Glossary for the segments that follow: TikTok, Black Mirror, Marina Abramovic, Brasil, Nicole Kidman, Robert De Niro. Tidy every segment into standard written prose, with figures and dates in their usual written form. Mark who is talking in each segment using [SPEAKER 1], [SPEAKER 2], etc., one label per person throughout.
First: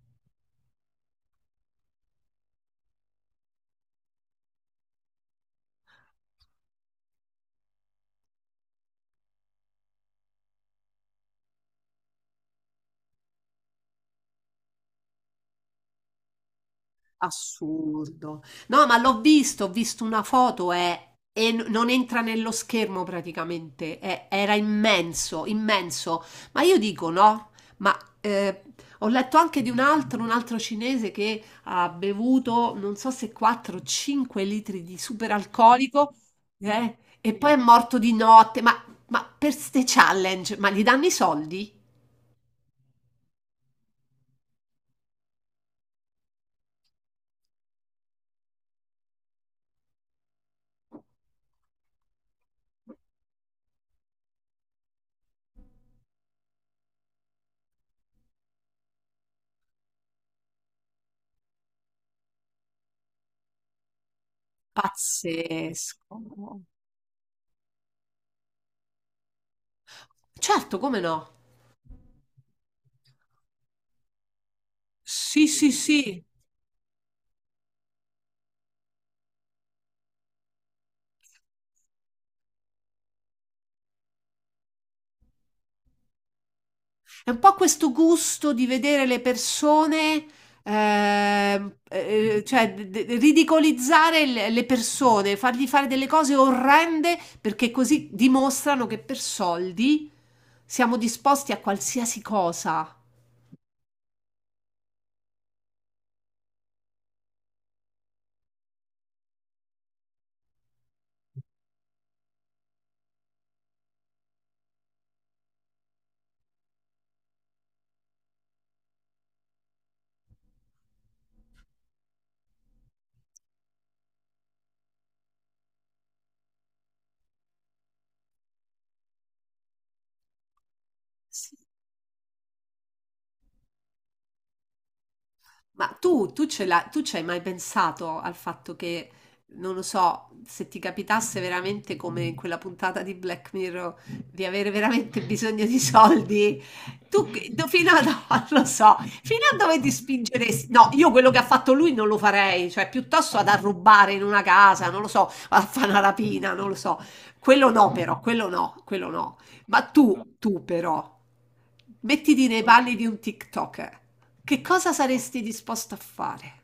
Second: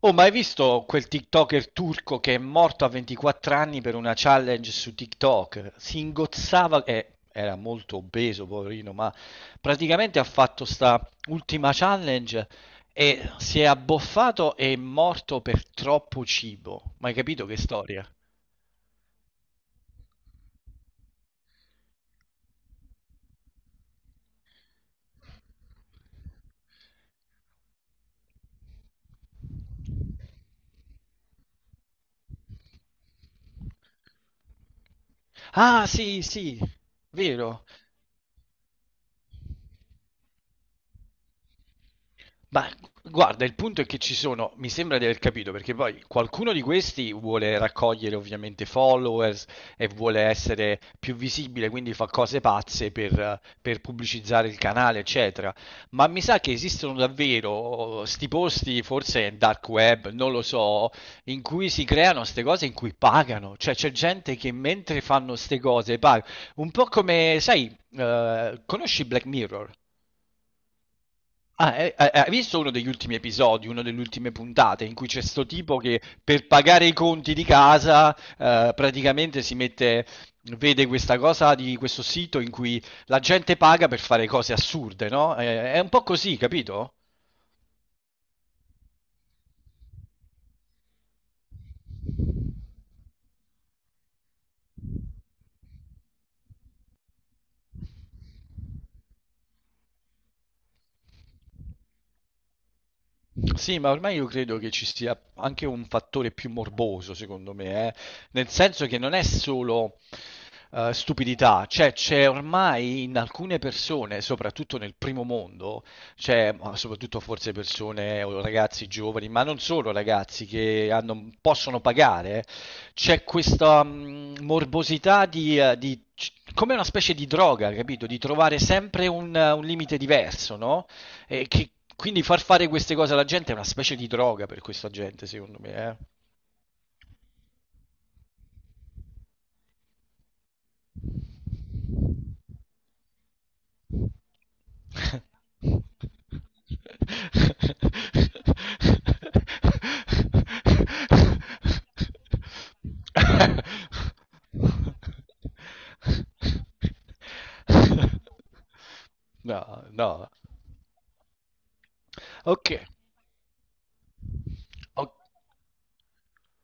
[SPEAKER 1] Oh, ma hai visto quel TikToker turco che è morto a 24 anni per una challenge su TikTok? Si ingozzava, era molto obeso, poverino, ma praticamente ha fatto sta ultima challenge e si è abboffato e è morto per troppo cibo. Ma hai capito che storia?
[SPEAKER 2] Assurdo. No, ma l'ho visto, ho visto una foto, e non entra nello schermo praticamente. Era immenso, immenso. Ma io dico no, ma eh, ho letto anche di un altro cinese che ha bevuto non so se 4 o 5 litri di
[SPEAKER 1] Ah,
[SPEAKER 2] superalcolico,
[SPEAKER 1] sì, sì,
[SPEAKER 2] e poi è
[SPEAKER 1] vero.
[SPEAKER 2] morto di notte. Ma per ste challenge, ma gli danno i soldi?
[SPEAKER 1] Ma guarda, il punto è che ci sono, mi sembra di aver capito, perché poi qualcuno di questi vuole raccogliere ovviamente followers e vuole essere più visibile, quindi fa cose pazze per pubblicizzare il canale, eccetera. Ma mi sa che esistono davvero oh, sti posti, forse in dark web, non lo so, in cui si creano ste cose in cui pagano. Cioè c'è gente che mentre fanno ste cose
[SPEAKER 2] Pazzesco.
[SPEAKER 1] paga. Un po' come, sai, conosci Black Mirror?
[SPEAKER 2] Certo, come no?
[SPEAKER 1] Hai visto uno degli ultimi episodi, una delle ultime puntate, in cui c'è
[SPEAKER 2] Sì,
[SPEAKER 1] sto
[SPEAKER 2] sì,
[SPEAKER 1] tipo che
[SPEAKER 2] sì.
[SPEAKER 1] per pagare i conti di casa, praticamente si mette, vede questa cosa di questo sito in cui la gente paga per fare cose assurde, no? È un po' così, capito?
[SPEAKER 2] È un po' questo gusto di vedere le persone, cioè ridicolizzare le persone, fargli fare delle cose orrende perché così dimostrano che per soldi siamo disposti a qualsiasi cosa.
[SPEAKER 1] Sì, ma ormai io credo che ci sia anche un fattore più morboso, secondo me, eh. Nel senso che non è solo stupidità, cioè c'è ormai in alcune persone, soprattutto nel primo mondo, c'è ma soprattutto forse persone o ragazzi giovani, ma non solo ragazzi possono pagare, c'è questa morbosità come una specie di droga, capito? Di trovare sempre un limite diverso, no? E che, quindi far fare queste cose alla gente è una specie di droga per questa gente, secondo me,
[SPEAKER 2] Ma
[SPEAKER 1] eh.
[SPEAKER 2] tu ci hai mai pensato al fatto che, non lo so, se ti capitasse veramente come in quella puntata di Black Mirror, di avere veramente bisogno di soldi, fino a, non lo so, fino a dove ti spingeresti? No, io quello che ha fatto lui non lo farei, cioè piuttosto ad arrubare in una casa, non lo so, a fare una rapina, non lo so. Quello no però, quello no, quello no. Ma
[SPEAKER 1] No, no.
[SPEAKER 2] tu però. Mettiti nei
[SPEAKER 1] Ok,
[SPEAKER 2] panni di un TikToker. Che cosa
[SPEAKER 1] ok.
[SPEAKER 2] saresti disposto a fare?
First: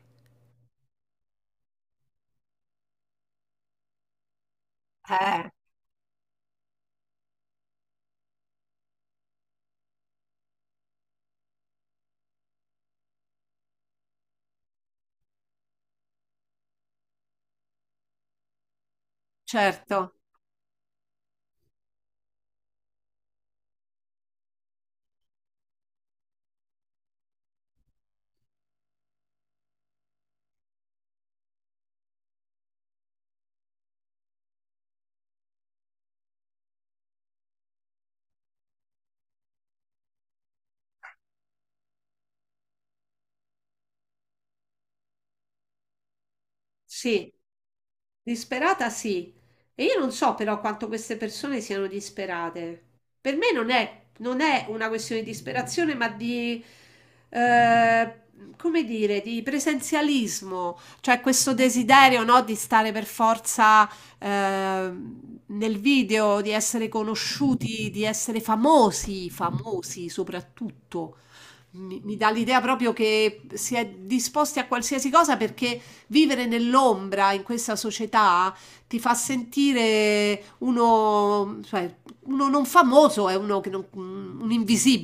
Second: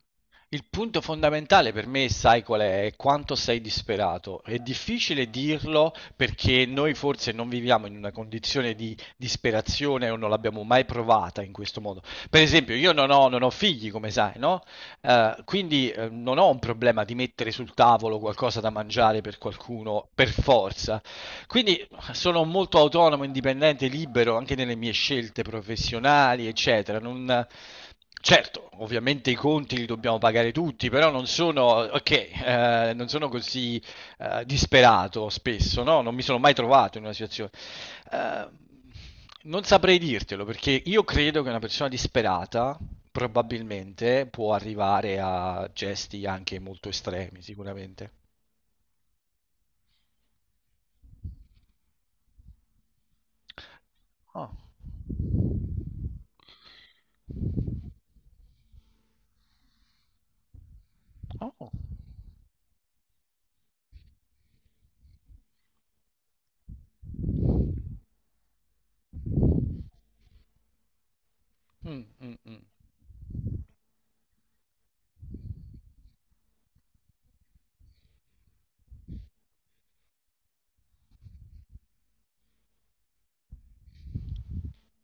[SPEAKER 1] Il punto fondamentale per me, sai qual è? È quanto sei disperato. È difficile
[SPEAKER 2] Eh,
[SPEAKER 1] dirlo perché noi forse non viviamo in una condizione di disperazione o non l'abbiamo mai provata in questo modo. Per esempio, io non ho figli, come sai, no? Non ho un problema di mettere sul tavolo qualcosa da mangiare per qualcuno
[SPEAKER 2] certo.
[SPEAKER 1] per forza. Quindi sono molto autonomo, indipendente, libero anche nelle mie scelte professionali, eccetera. Non... Certo, ovviamente i conti li dobbiamo pagare tutti, però non sono, ok, non sono così disperato spesso, no? Non mi sono mai trovato in una situazione. Eh, non saprei dirtelo perché io credo che una persona disperata probabilmente può arrivare a gesti anche molto
[SPEAKER 2] Sì,
[SPEAKER 1] estremi, sicuramente.
[SPEAKER 2] disperata sì. E io non so però quanto queste persone siano disperate. Per me non
[SPEAKER 1] Oh,
[SPEAKER 2] è una questione di disperazione, ma di, eh, come dire, di presenzialismo, cioè questo
[SPEAKER 1] oh.
[SPEAKER 2] desiderio, no, di stare per forza, eh, nel video, di essere conosciuti, di essere famosi, famosi soprattutto
[SPEAKER 1] Mm,
[SPEAKER 2] mi dà
[SPEAKER 1] mm.
[SPEAKER 2] l'idea proprio che si è disposti a qualsiasi cosa perché vivere nell'ombra in questa società ti fa sentire uno, cioè, uno non famoso, è uno che non- un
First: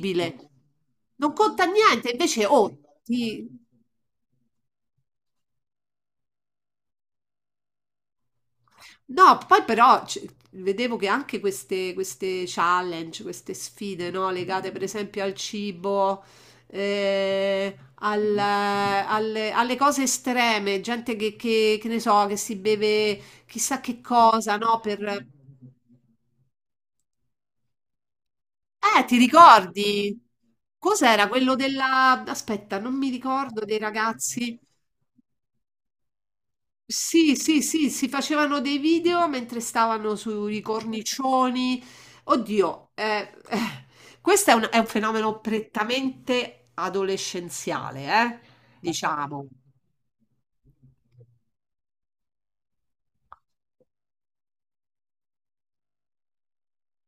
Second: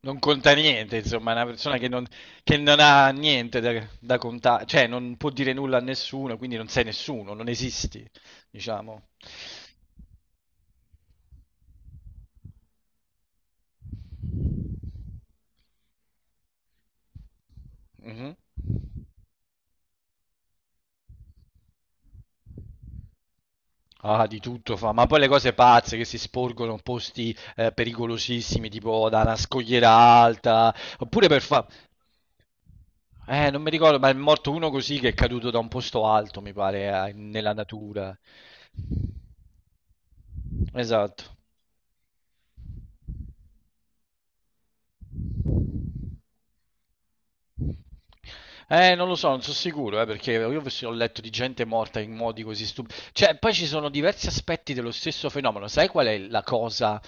[SPEAKER 1] Non conta niente, insomma,
[SPEAKER 2] Non
[SPEAKER 1] è una
[SPEAKER 2] conta
[SPEAKER 1] persona
[SPEAKER 2] niente, invece,
[SPEAKER 1] che
[SPEAKER 2] oh,
[SPEAKER 1] non ha
[SPEAKER 2] ti,
[SPEAKER 1] niente da, da contare, cioè non può dire nulla a nessuno, quindi non sei nessuno, non esisti, diciamo.
[SPEAKER 2] No, poi però vedevo che anche queste challenge, queste sfide, no, legate per esempio al cibo,
[SPEAKER 1] Mhm.
[SPEAKER 2] alle cose estreme, gente che ne so, che si beve chissà che
[SPEAKER 1] Ah, di
[SPEAKER 2] cosa,
[SPEAKER 1] tutto
[SPEAKER 2] no,
[SPEAKER 1] fa, ma poi
[SPEAKER 2] per...
[SPEAKER 1] le cose pazze che si sporgono in posti pericolosissimi, tipo
[SPEAKER 2] Ti
[SPEAKER 1] da una scogliera
[SPEAKER 2] ricordi?
[SPEAKER 1] alta, oppure
[SPEAKER 2] Cos'era
[SPEAKER 1] per
[SPEAKER 2] quello
[SPEAKER 1] fa...
[SPEAKER 2] della... Aspetta, non mi
[SPEAKER 1] Non
[SPEAKER 2] ricordo
[SPEAKER 1] mi
[SPEAKER 2] dei
[SPEAKER 1] ricordo, ma è morto
[SPEAKER 2] ragazzi.
[SPEAKER 1] uno così che è caduto da un posto alto, mi pare,
[SPEAKER 2] Sì,
[SPEAKER 1] nella
[SPEAKER 2] sì, sì, si
[SPEAKER 1] natura.
[SPEAKER 2] facevano dei video mentre stavano sui
[SPEAKER 1] Esatto.
[SPEAKER 2] cornicioni. Oddio, questo è è un fenomeno prettamente adolescenziale,
[SPEAKER 1] Non lo so, non
[SPEAKER 2] diciamo.
[SPEAKER 1] sono sicuro, perché io ho ho letto di gente morta in modi così stupidi. Cioè, poi ci sono diversi aspetti dello stesso fenomeno. Sai qual è la cosa?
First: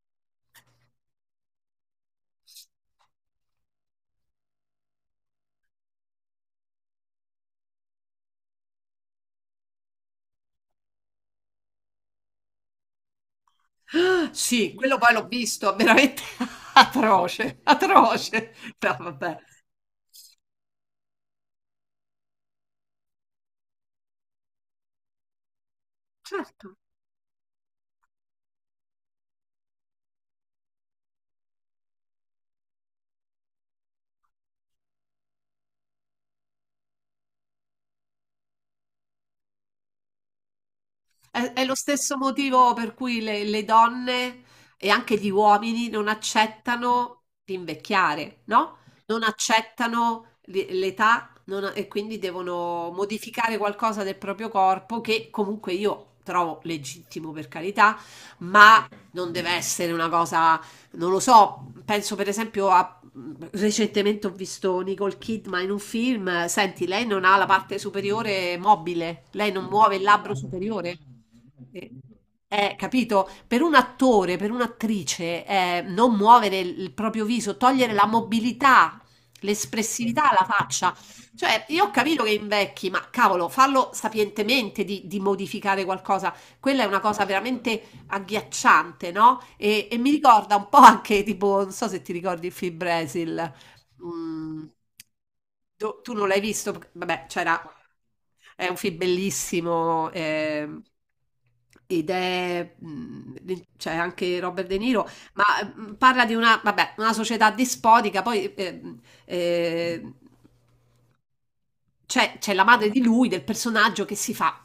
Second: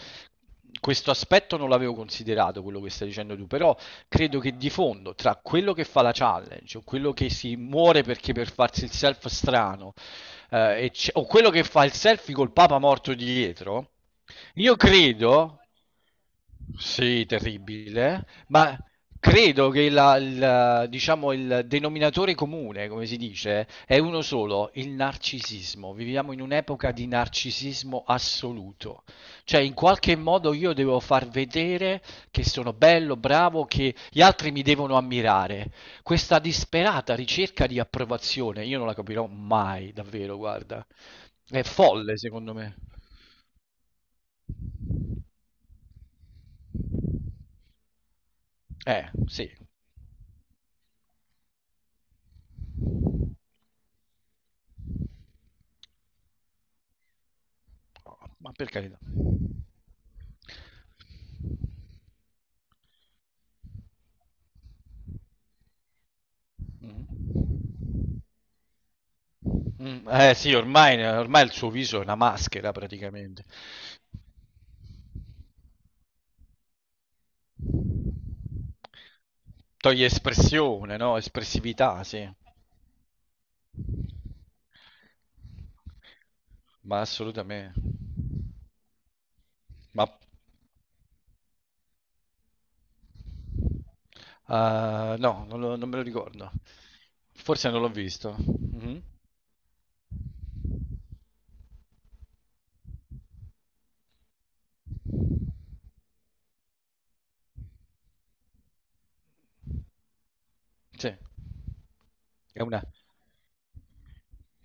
[SPEAKER 1] Questo aspetto non l'avevo considerato, quello che stai dicendo tu, però credo che di fondo, tra quello che fa la challenge, o quello che si muore perché per farsi il self strano, o quello che fa il selfie col papa morto dietro,
[SPEAKER 2] Ah, sì,
[SPEAKER 1] io
[SPEAKER 2] quello poi l'ho
[SPEAKER 1] credo...
[SPEAKER 2] visto, veramente
[SPEAKER 1] Sì,
[SPEAKER 2] atroce,
[SPEAKER 1] terribile,
[SPEAKER 2] atroce.
[SPEAKER 1] ma
[SPEAKER 2] No, vabbè.
[SPEAKER 1] credo che diciamo, il denominatore comune, come si dice, è uno solo, il narcisismo. Viviamo in
[SPEAKER 2] Certo.
[SPEAKER 1] un'epoca di narcisismo assoluto. Cioè, in qualche modo io devo far vedere che sono bello, bravo, che gli altri mi devono ammirare. Questa disperata ricerca di approvazione, io non la capirò mai, davvero, guarda. È
[SPEAKER 2] È lo stesso
[SPEAKER 1] folle, secondo
[SPEAKER 2] motivo
[SPEAKER 1] me.
[SPEAKER 2] per cui le donne e anche gli uomini non accettano di invecchiare, no? Non
[SPEAKER 1] Sì,
[SPEAKER 2] accettano l'età non- e quindi devono modificare qualcosa del proprio corpo che comunque io trovo legittimo per carità,
[SPEAKER 1] ma per
[SPEAKER 2] ma
[SPEAKER 1] carità.
[SPEAKER 2] non deve essere una cosa, non lo so, penso per esempio a recentemente ho visto Nicole Kidman in un film. Senti, lei
[SPEAKER 1] Mm.
[SPEAKER 2] non ha la parte superiore mobile, lei non muove il
[SPEAKER 1] Mm,
[SPEAKER 2] labbro
[SPEAKER 1] eh sì,
[SPEAKER 2] superiore.
[SPEAKER 1] ormai il suo
[SPEAKER 2] Eh,
[SPEAKER 1] viso è una maschera
[SPEAKER 2] Capito?
[SPEAKER 1] praticamente.
[SPEAKER 2] Per un attore, per un'attrice, non muovere il proprio viso, togliere la mobilità,
[SPEAKER 1] Toglie
[SPEAKER 2] l'espressività alla faccia.
[SPEAKER 1] espressione, no?
[SPEAKER 2] Cioè, io ho
[SPEAKER 1] Espressività,
[SPEAKER 2] capito
[SPEAKER 1] sì.
[SPEAKER 2] che invecchi, ma cavolo, farlo sapientemente di modificare qualcosa. Quella è una
[SPEAKER 1] Ma
[SPEAKER 2] cosa
[SPEAKER 1] assolutamente.
[SPEAKER 2] veramente agghiacciante, no? E
[SPEAKER 1] Ma
[SPEAKER 2] mi ricorda un po' anche tipo, non so se ti ricordi il film Brasil. mm,
[SPEAKER 1] no, non me lo
[SPEAKER 2] Tu non l'hai
[SPEAKER 1] ricordo.
[SPEAKER 2] visto? Vabbè, c'era,
[SPEAKER 1] Forse non l'ho visto.
[SPEAKER 2] è un film
[SPEAKER 1] Mhm.
[SPEAKER 2] bellissimo. Ed è, c'è anche Robert De Niro, ma parla di una, vabbè, una società dispotica, poi eh,
[SPEAKER 1] Sì,
[SPEAKER 2] cioè, c'è
[SPEAKER 1] è
[SPEAKER 2] la
[SPEAKER 1] una...
[SPEAKER 2] madre di lui, del personaggio che si fa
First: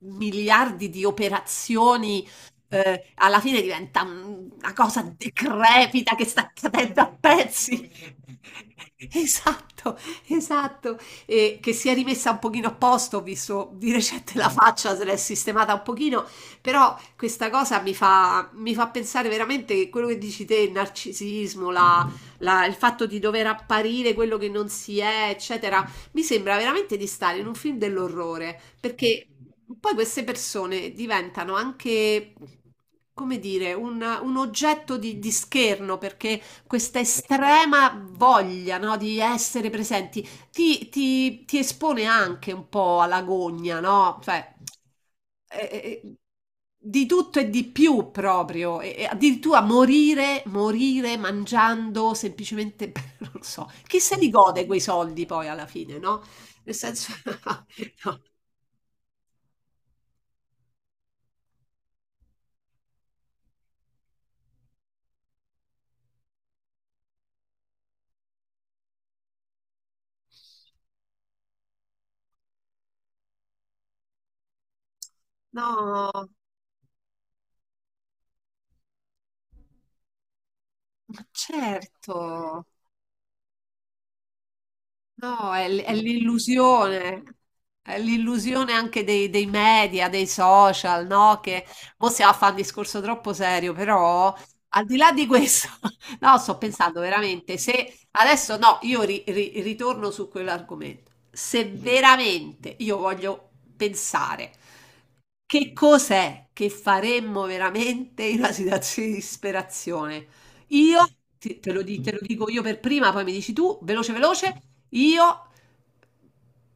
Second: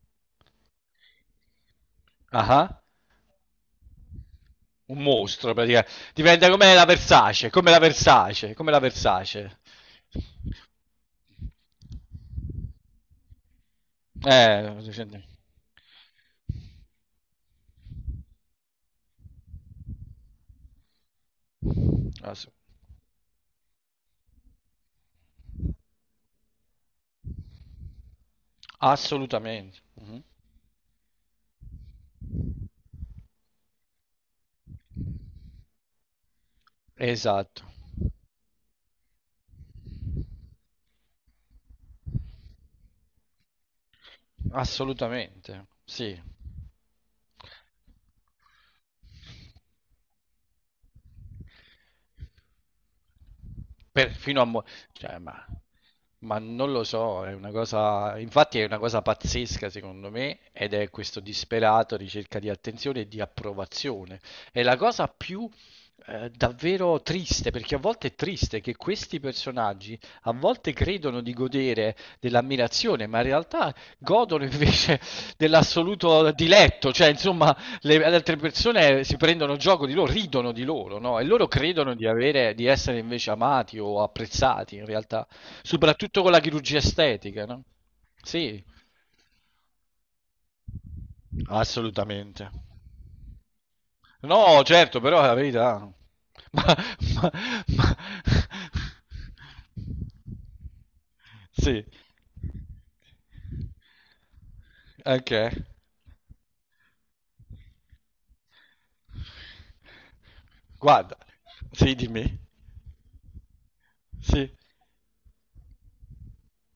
[SPEAKER 2] miliardi di operazioni,
[SPEAKER 1] ah,
[SPEAKER 2] alla fine diventa una
[SPEAKER 1] un
[SPEAKER 2] cosa
[SPEAKER 1] mostro praticamente.
[SPEAKER 2] decrepita che sta
[SPEAKER 1] Diventa come la
[SPEAKER 2] cadendo a
[SPEAKER 1] Versace, come la
[SPEAKER 2] pezzi.
[SPEAKER 1] Versace, come la Versace.
[SPEAKER 2] Esatto, esatto. E che si è rimessa un pochino a posto, ho visto di recente la
[SPEAKER 1] Eh,
[SPEAKER 2] faccia, se l'è sistemata un pochino, però questa cosa mi fa pensare veramente che quello che dici te, il narcisismo,
[SPEAKER 1] ass-
[SPEAKER 2] il fatto di dover apparire quello che non si è, eccetera, mi sembra veramente di stare in un film dell'orrore, perché
[SPEAKER 1] assolutamente.
[SPEAKER 2] poi queste
[SPEAKER 1] Mhm.
[SPEAKER 2] persone diventano anche, come dire, un oggetto di scherno, perché questa
[SPEAKER 1] Esatto.
[SPEAKER 2] estrema voglia, no, di essere presenti ti espone anche un po' all'agonia, no? Cioè, eh,
[SPEAKER 1] Assolutamente,
[SPEAKER 2] eh, eh,
[SPEAKER 1] sì.
[SPEAKER 2] di tutto e di più proprio, e addirittura morire, morire mangiando semplicemente, non lo so, chi
[SPEAKER 1] Per
[SPEAKER 2] se li
[SPEAKER 1] fino a mo
[SPEAKER 2] gode quei
[SPEAKER 1] cioè,
[SPEAKER 2] soldi poi alla fine, no?
[SPEAKER 1] ma non
[SPEAKER 2] Nel
[SPEAKER 1] lo
[SPEAKER 2] senso,
[SPEAKER 1] so, è una cosa infatti è una cosa pazzesca secondo me ed è questo disperato ricerca di attenzione e di approvazione. È la cosa più davvero triste, perché a volte è triste che questi personaggi a volte credono di godere dell'ammirazione, ma in realtà godono invece
[SPEAKER 2] no, no,
[SPEAKER 1] dell'assoluto diletto, cioè insomma le altre persone si prendono gioco di loro, ridono di loro, no?
[SPEAKER 2] ma
[SPEAKER 1] E loro credono di avere,
[SPEAKER 2] certo.
[SPEAKER 1] di essere invece amati o apprezzati in realtà,
[SPEAKER 2] No,
[SPEAKER 1] soprattutto con la chirurgia estetica, no?
[SPEAKER 2] è
[SPEAKER 1] Sì,
[SPEAKER 2] l'illusione anche dei media, dei social, no? Che mo si va a
[SPEAKER 1] assolutamente.
[SPEAKER 2] fare un discorso troppo serio, però
[SPEAKER 1] No,
[SPEAKER 2] al di
[SPEAKER 1] certo,
[SPEAKER 2] là
[SPEAKER 1] però
[SPEAKER 2] di
[SPEAKER 1] è la
[SPEAKER 2] questo,
[SPEAKER 1] verità.
[SPEAKER 2] no, sto
[SPEAKER 1] Ma,
[SPEAKER 2] pensando
[SPEAKER 1] ma,
[SPEAKER 2] veramente, se
[SPEAKER 1] ma...
[SPEAKER 2] adesso no, io ritorno su quell'argomento, se
[SPEAKER 1] Sì,
[SPEAKER 2] veramente io voglio pensare
[SPEAKER 1] ok.
[SPEAKER 2] che cos'è che faremmo veramente in una situazione di disperazione, io,
[SPEAKER 1] Guarda, sì,
[SPEAKER 2] te lo
[SPEAKER 1] dimmi.
[SPEAKER 2] dico io per prima, poi mi dici tu, veloce
[SPEAKER 1] Sì.
[SPEAKER 2] veloce, io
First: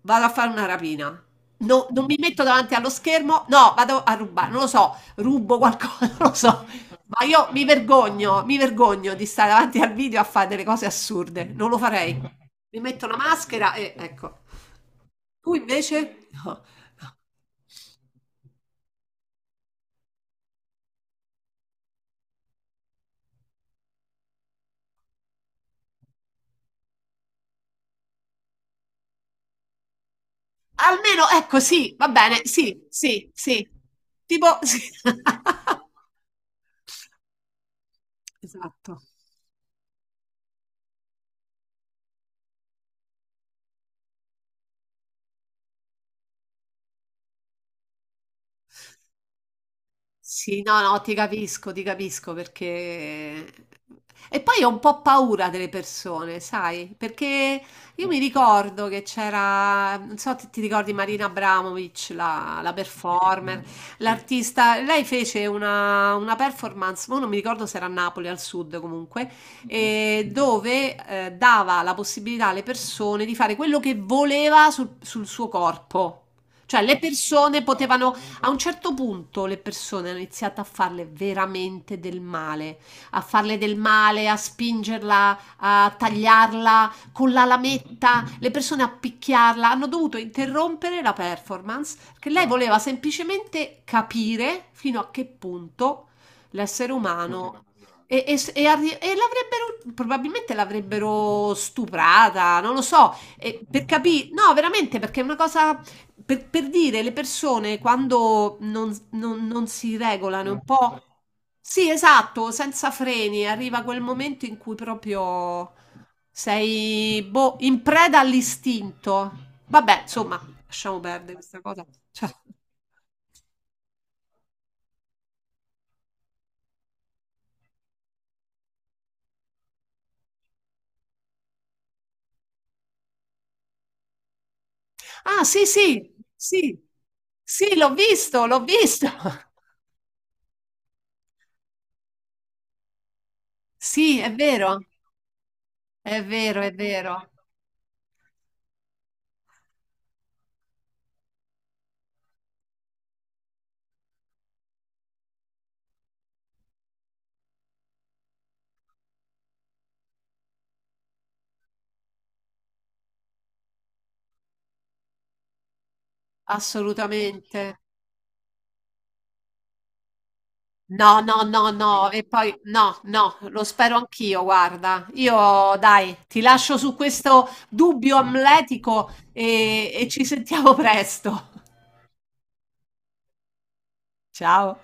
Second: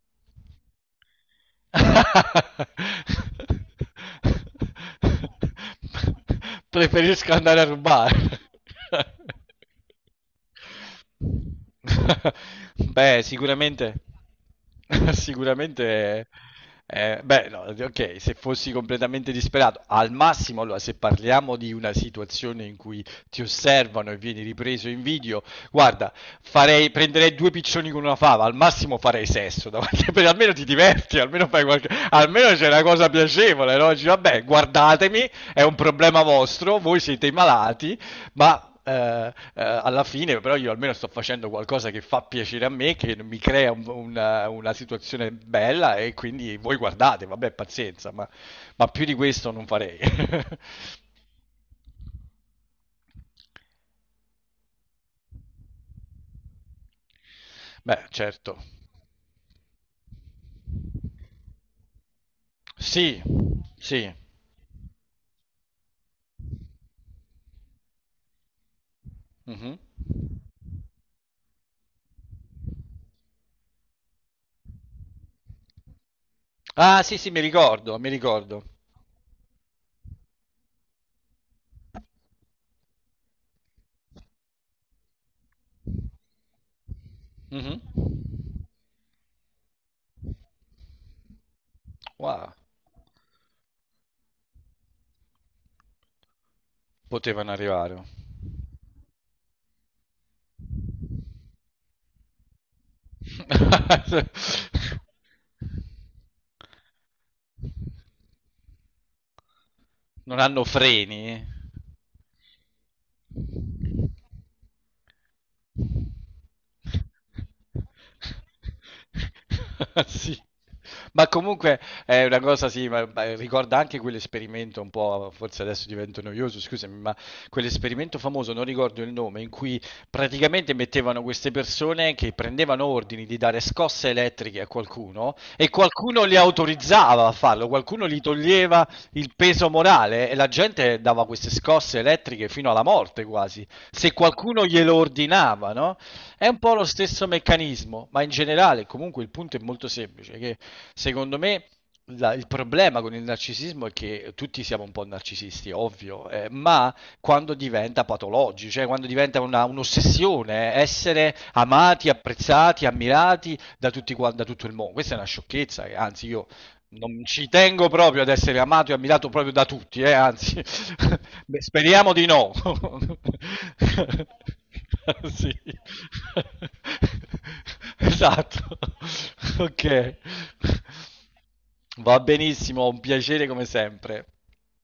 [SPEAKER 2] vado a fare una rapina. Non mi metto davanti allo schermo, no, vado a rubare, non lo so, rubo qualcosa, non lo so. Ma
[SPEAKER 1] Preferisco
[SPEAKER 2] io
[SPEAKER 1] andare a rubare.
[SPEAKER 2] mi vergogno di stare davanti al video a fare delle cose assurde. Non lo farei. Mi metto una
[SPEAKER 1] Beh,
[SPEAKER 2] maschera e
[SPEAKER 1] sicuramente,
[SPEAKER 2] ecco. Tu invece?
[SPEAKER 1] sicuramente,
[SPEAKER 2] No, no.
[SPEAKER 1] beh, no, ok, se fossi completamente disperato, al massimo, allora, se parliamo di una situazione in cui ti osservano e vieni ripreso in video, guarda, prenderei due piccioni con una fava, al massimo farei sesso, davanti, almeno ti diverti,
[SPEAKER 2] Almeno,
[SPEAKER 1] almeno
[SPEAKER 2] ecco,
[SPEAKER 1] fai qualche,
[SPEAKER 2] sì, va bene,
[SPEAKER 1] almeno c'è una
[SPEAKER 2] sì,
[SPEAKER 1] cosa
[SPEAKER 2] sì, sì.
[SPEAKER 1] piacevole, no? Dici, vabbè,
[SPEAKER 2] Tipo, sì.
[SPEAKER 1] guardatemi, è un problema vostro, voi siete i malati, ma
[SPEAKER 2] Esatto.
[SPEAKER 1] alla fine però io almeno sto facendo qualcosa che fa piacere a me, che mi crea una situazione bella e quindi voi guardate, vabbè, pazienza, ma più di questo non farei.
[SPEAKER 2] Sì, no, no, ti capisco perché... E poi ho un po' paura delle persone, sai? Perché
[SPEAKER 1] Beh,
[SPEAKER 2] io mi
[SPEAKER 1] certo.
[SPEAKER 2] ricordo che c'era, non so, ti ricordi Marina Abramovic, la
[SPEAKER 1] Sì,
[SPEAKER 2] performer,
[SPEAKER 1] sì.
[SPEAKER 2] l'artista, lei fece una performance, ma non mi ricordo se era a Napoli, al sud comunque,
[SPEAKER 1] Mhm.
[SPEAKER 2] e dove dava la possibilità alle persone di fare quello che voleva sul sul suo corpo. Cioè, le
[SPEAKER 1] Ah, sì, sì, mi
[SPEAKER 2] persone
[SPEAKER 1] ricordo, mi
[SPEAKER 2] potevano a un
[SPEAKER 1] ricordo.
[SPEAKER 2] certo punto le persone hanno iniziato a farle veramente del male, a farle del male, a spingerla, a tagliarla con la
[SPEAKER 1] Mhm.
[SPEAKER 2] lametta, le persone a picchiarla, hanno dovuto interrompere la performance perché lei
[SPEAKER 1] Wow,
[SPEAKER 2] voleva semplicemente capire fino a che punto l'essere
[SPEAKER 1] potevano
[SPEAKER 2] umano
[SPEAKER 1] arrivare.
[SPEAKER 2] e l'avrebbero probabilmente l'avrebbero stuprata, non lo so, e per capire, no, veramente perché è una cosa per dire, le persone quando non si
[SPEAKER 1] Non
[SPEAKER 2] regolano un No.
[SPEAKER 1] hanno
[SPEAKER 2] po'...
[SPEAKER 1] freni?
[SPEAKER 2] Sì, esatto, senza freni, arriva quel momento in cui proprio sei, boh, in preda all'istinto. Vabbè, insomma,
[SPEAKER 1] Sì.
[SPEAKER 2] lasciamo
[SPEAKER 1] Ma
[SPEAKER 2] perdere questa
[SPEAKER 1] comunque
[SPEAKER 2] cosa.
[SPEAKER 1] è
[SPEAKER 2] Cioè-
[SPEAKER 1] una cosa, sì, ma ricorda anche quell'esperimento un po', forse adesso divento noioso, scusami, ma quell'esperimento famoso, non ricordo il nome, in cui praticamente mettevano queste persone che prendevano ordini di dare scosse elettriche a qualcuno
[SPEAKER 2] Ah, sì,
[SPEAKER 1] e
[SPEAKER 2] sì,
[SPEAKER 1] qualcuno li
[SPEAKER 2] sì,
[SPEAKER 1] autorizzava a farlo,
[SPEAKER 2] sì, l'ho
[SPEAKER 1] qualcuno gli
[SPEAKER 2] visto, l'ho
[SPEAKER 1] toglieva
[SPEAKER 2] visto.
[SPEAKER 1] il peso morale e la gente dava queste scosse elettriche fino alla morte quasi se
[SPEAKER 2] Sì, è
[SPEAKER 1] qualcuno
[SPEAKER 2] vero,
[SPEAKER 1] glielo ordinava, no?
[SPEAKER 2] è
[SPEAKER 1] È un
[SPEAKER 2] vero, è
[SPEAKER 1] po' lo stesso
[SPEAKER 2] vero,
[SPEAKER 1] meccanismo, ma in generale, comunque il punto è molto semplice, che secondo me il problema con il narcisismo è che tutti siamo un po' narcisisti, ovvio, ma quando diventa patologico, cioè quando diventa un'ossessione, essere amati, apprezzati, ammirati da tutti da tutto il mondo, questa è una sciocchezza, che, anzi io non ci
[SPEAKER 2] assolutamente.
[SPEAKER 1] tengo proprio ad essere amato e ammirato proprio da tutti, anzi,
[SPEAKER 2] No, no,
[SPEAKER 1] beh,
[SPEAKER 2] no, no,
[SPEAKER 1] speriamo
[SPEAKER 2] e
[SPEAKER 1] di no.
[SPEAKER 2] poi no, no, lo spero anch'io, guarda.
[SPEAKER 1] Sì.
[SPEAKER 2] Io, dai, ti lascio su questo dubbio
[SPEAKER 1] Esatto.
[SPEAKER 2] amletico
[SPEAKER 1] Ok.
[SPEAKER 2] e ci sentiamo presto.
[SPEAKER 1] Va benissimo, un piacere come sempre.
[SPEAKER 2] Ciao.